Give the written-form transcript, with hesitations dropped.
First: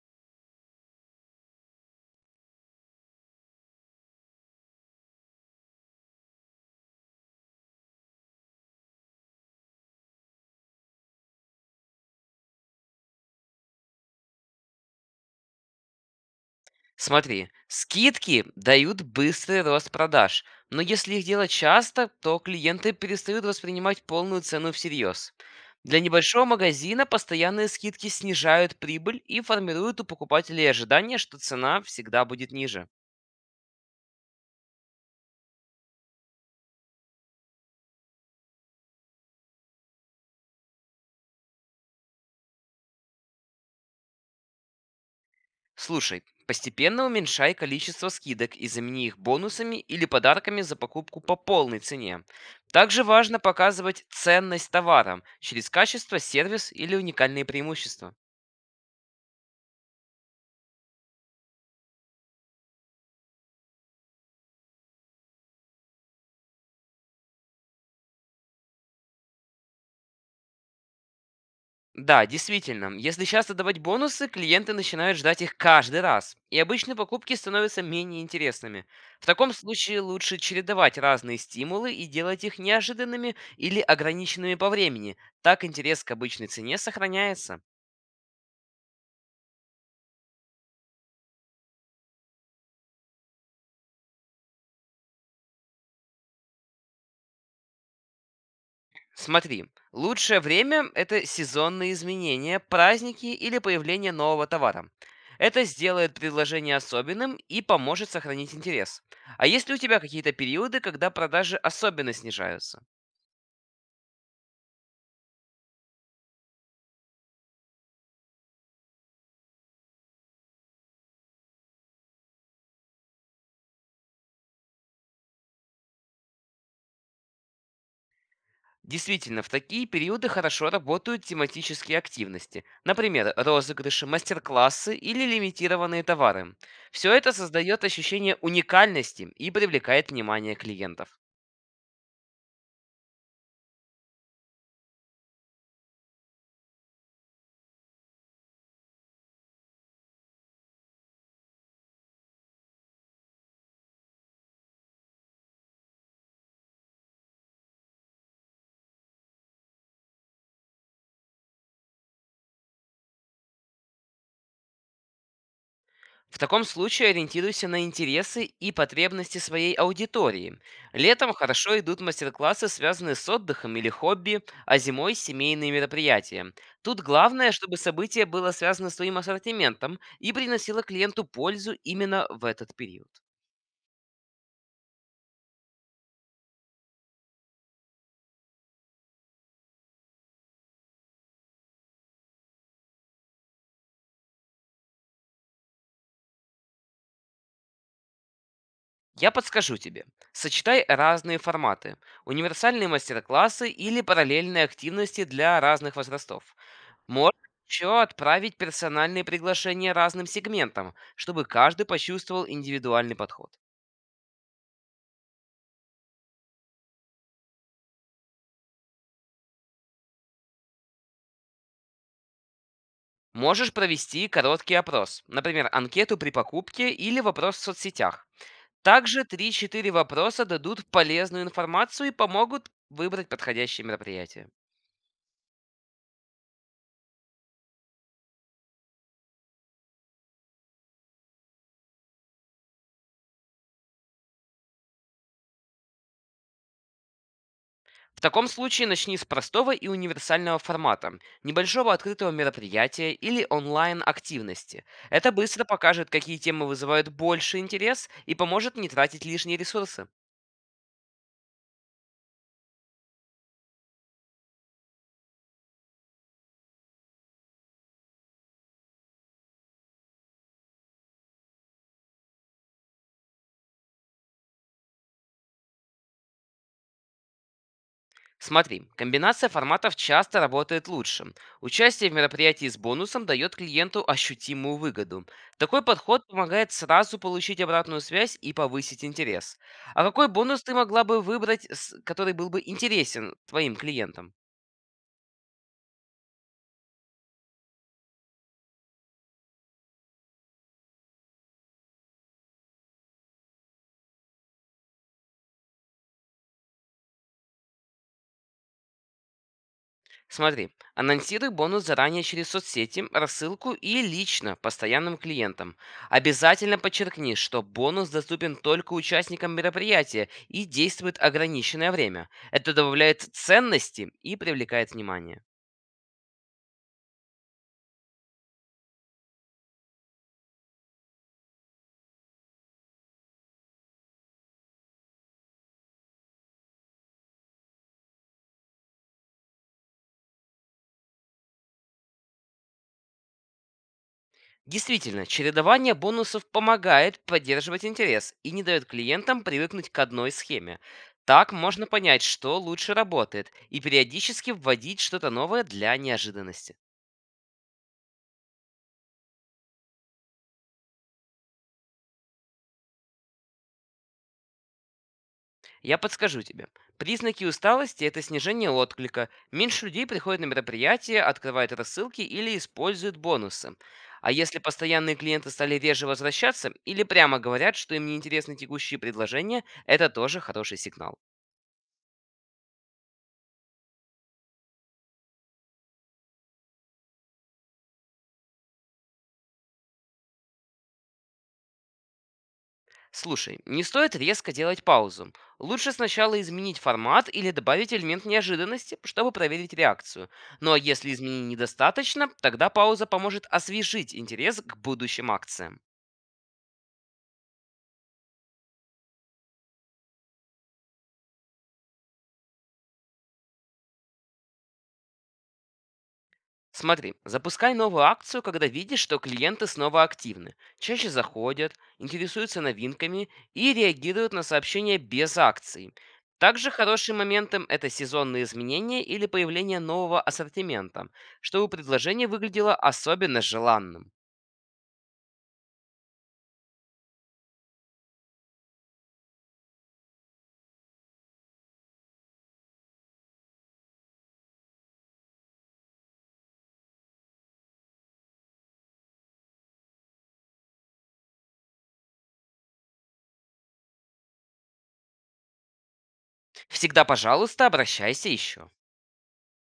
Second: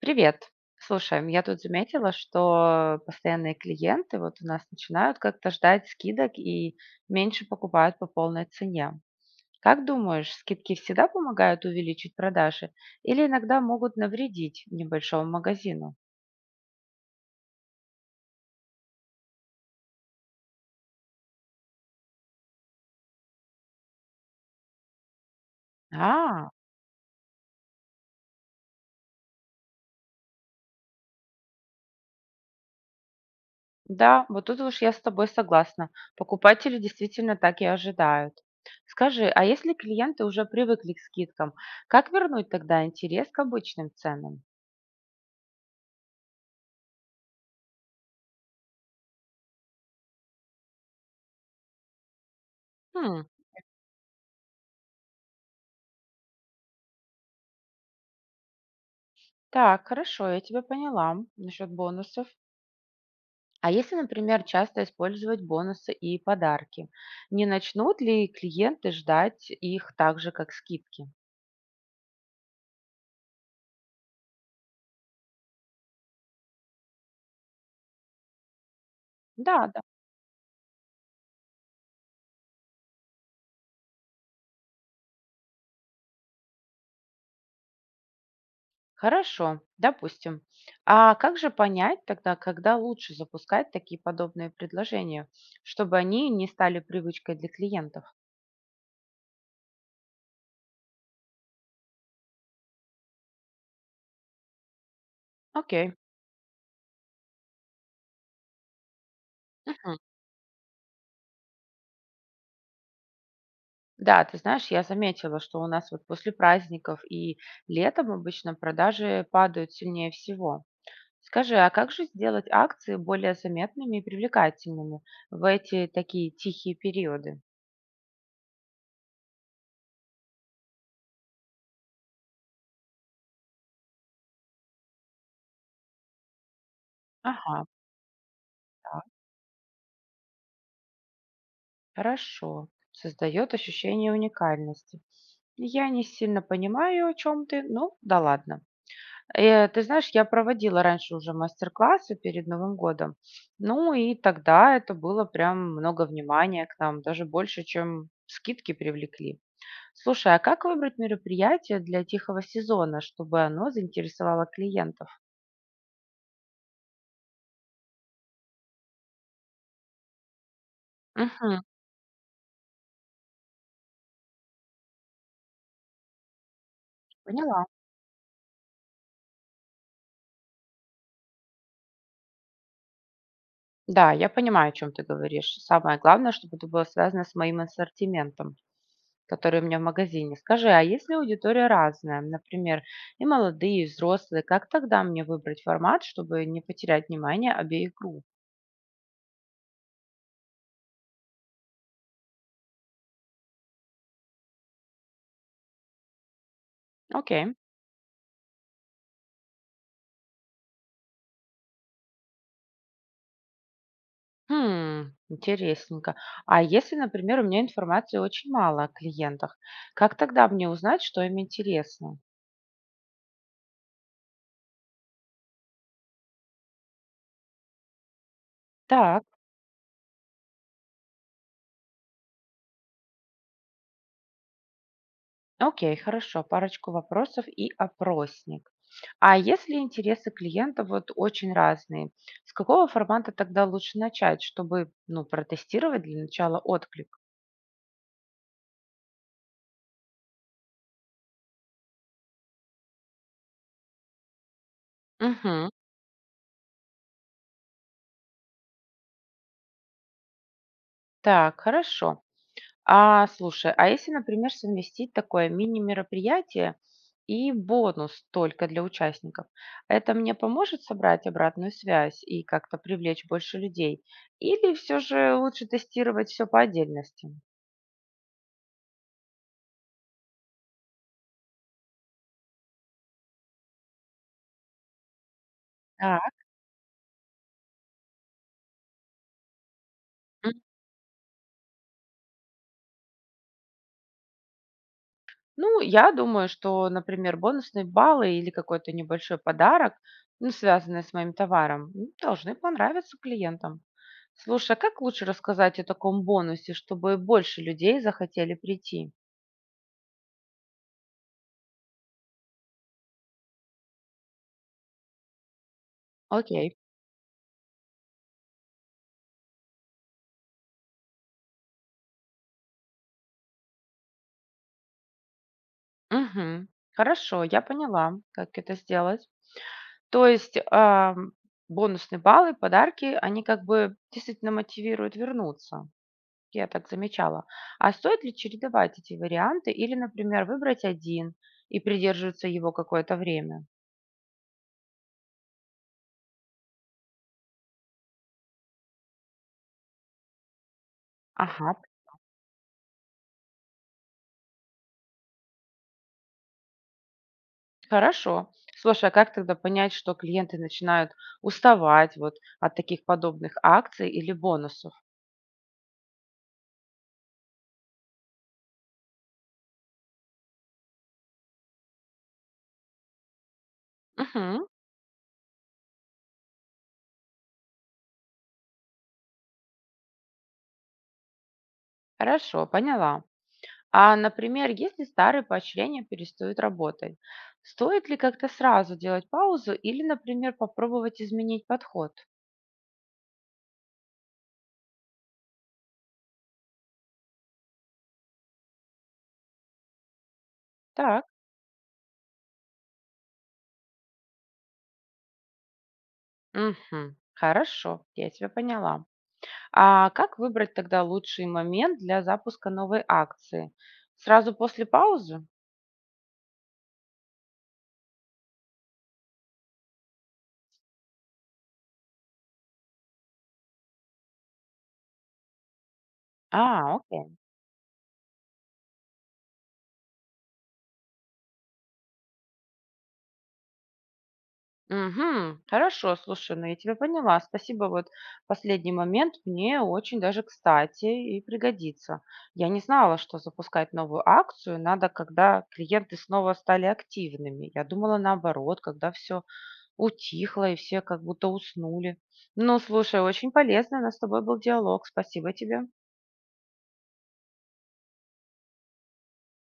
Привет. Слушай, я тут заметила, что постоянные клиенты вот у нас начинают как-то ждать скидок и меньше покупают по полной цене. Как думаешь, скидки всегда помогают увеличить продажи или иногда могут навредить небольшому магазину? Смотри, скидки дают быстрый рост продаж, но если их делать часто, то клиенты перестают воспринимать полную цену всерьез. Для небольшого А, магазина постоянные скидки снижают прибыль и формируют у покупателей ожидание, что цена всегда будет ниже. да, вот тут уж я с тобой согласна. Покупатели действительно так и ожидают. Скажи, а если клиенты уже привыкли к скидкам, как вернуть тогда интерес к обычным ценам? Слушай, постепенно уменьшай количество скидок и замени их бонусами или подарками за покупку по полной цене. Также Хм. важно показывать ценность товара через качество, сервис или уникальные преимущества. Так, хорошо, я тебя поняла насчет бонусов. А если, например, часто использовать бонусы и подарки, не начнут ли клиенты ждать их так же, как скидки? Да, действительно, если часто давать бонусы, клиенты начинают ждать их каждый раз, и обычные покупки становятся менее интересными. В таком Да, да. случае лучше чередовать разные стимулы и делать их неожиданными или ограниченными по времени. Так интерес к обычной цене сохраняется. Хорошо, допустим. А как же понять тогда, когда лучше запускать такие подобные предложения, чтобы они не стали привычкой для клиентов? Смотри, лучшее время– это сезонные изменения, праздники или появление нового товара. Это Окей. сделает предложение особенным и поможет сохранить интерес. А есть ли у Мгм. тебя какие-то периоды, когда продажи особенно снижаются? Да, ты знаешь, я заметила, что у нас вот после праздников и летом обычно продажи падают сильнее всего. Скажи, а как же сделать акции более заметными и привлекательными в эти такие тихие периоды? Действительно, в такие периоды хорошо работают тематические активности, например, розыгрыши, мастер-классы или лимитированные товары. Все это Ага, создает ощущение так, уникальности и привлекает внимание клиентов. хорошо. Создает ощущение уникальности. Я не сильно понимаю, о чем ты, ну да ладно. Ты знаешь, я проводила раньше уже мастер-классы перед Новым годом. Ну и тогда это было прям много внимания к нам, даже больше, чем скидки привлекли. Слушай, а как выбрать мероприятие для тихого сезона, чтобы оно заинтересовало клиентов? В таком случае ориентируйся на интересы и потребности своей аудитории. Летом Мгм. хорошо идут мастер-классы, связанные с отдыхом или хобби, а зимой– семейные мероприятия. Тут главное, Поняла. чтобы событие было связано с твоим ассортиментом и приносило клиенту пользу именно в этот период. Да, я понимаю, о чем ты говоришь. Самое главное, чтобы это было связано с моим ассортиментом, который у меня в магазине. Скажи, а если аудитория разная, например, и молодые, и взрослые, как тогда мне выбрать формат, чтобы не потерять внимание обеих групп? Я подскажу тебе. Сочетай разные форматы. Универсальные мастер-классы или параллельные активности для разных возрастов. Можно Окей. еще отправить персональные приглашения разным сегментам, чтобы каждый почувствовал индивидуальный подход. Хм, интересненько. А если, например, у меня информации очень мало о клиентах, как тогда мне узнать, что им интересно? Можешь провести короткий опрос, например, анкету при покупке или вопрос в соцсетях. Так. Также три-четыре вопроса дадут полезную информацию и помогут выбрать подходящее мероприятие. Окей, хорошо, парочку вопросов и опросник. А если интересы клиента вот очень разные, с какого формата тогда лучше начать, чтобы, ну, протестировать для начала отклик? В таком случае начни с простого и универсального формата, небольшого открытого мероприятия или онлайн-активности. Это быстро Угу. покажет, какие темы вызывают больше интерес и поможет не тратить лишние ресурсы. Так, хорошо. А слушай, а если, например, совместить такое мини-мероприятие и бонус только для участников, это мне поможет собрать обратную связь и как-то привлечь больше людей? Или все же лучше тестировать все по отдельности? Смотри, комбинация форматов часто работает лучше. Участие в мероприятии с бонусом дает клиенту ощутимую выгоду. Такой Так. подход помогает сразу получить обратную связь и повысить интерес. А какой бонус ты могла бы выбрать, с- который был бы интересен твоим клиентам? Ну, я думаю, что, например, бонусные баллы или какой-то небольшой подарок, ну, связанный с моим товаром, должны понравиться клиентам. Слушай, а как лучше рассказать о таком бонусе, чтобы больше людей захотели прийти? Смотри, анонсируй бонус заранее через соцсети, рассылку и лично постоянным клиентам. Окей. Обязательно подчеркни, что бонус доступен только участникам мероприятия и действует ограниченное время. Это добавляет ценности и привлекает внимание. Мгм. Хорошо, я поняла, как это сделать. То есть бонусные баллы, подарки, они как бы действительно мотивируют вернуться. Я так замечала. А стоит ли чередовать эти варианты или, например, выбрать один и придерживаться его какое-то время? Действительно, чередование бонусов помогает поддерживать интерес и не дает клиентам привыкнуть к одной схеме. Так Ага, можно понять, что лучше работает, и периодически вводить что-то новое для неожиданности. хорошо. Слушай, а как тогда понять, что клиенты начинают уставать вот от таких подобных акций или бонусов? Я подскажу тебе. Признаки усталости– это снижение отклика. Меньше людей приходят на мероприятия, открывают рассылки или используют бонусы. А если Мгм, постоянные клиенты стали реже возвращаться или прямо говорят, что им неинтересны текущие предложения, это тоже хороший сигнал. хорошо, поняла. А, например, если старые поощрения перестают работать, стоит ли как-то сразу делать паузу или, например, попробовать изменить подход? Слушай, не стоит резко делать паузу. Лучше сначала изменить формат или добавить элемент неожиданности, чтобы проверить реакцию. Ну а если Так, изменений недостаточно, тогда пауза поможет освежить интерес к будущим акциям. мгм, хорошо, я тебя поняла. А как выбрать тогда лучший момент для запуска новой акции? Сразу после паузы? Смотри, запускай новую акцию, когда видишь, что клиенты снова активны, чаще заходят, интересуются новинками и реагируют на сообщения без акций. Также А, хорошим окей. моментом это сезонные изменения или появление нового ассортимента, чтобы предложение выглядело особенно желанным. Мгм. Хорошо, слушай, ну я тебя поняла. Спасибо, вот последний момент мне очень даже кстати и пригодится. Я не знала, что запускать новую акцию надо, когда клиенты снова стали активными. Я думала наоборот, когда все утихло и все как будто уснули. Ну, слушай, очень полезно, у нас с тобой был диалог. Спасибо тебе. Всегда, пожалуйста, обращайся еще.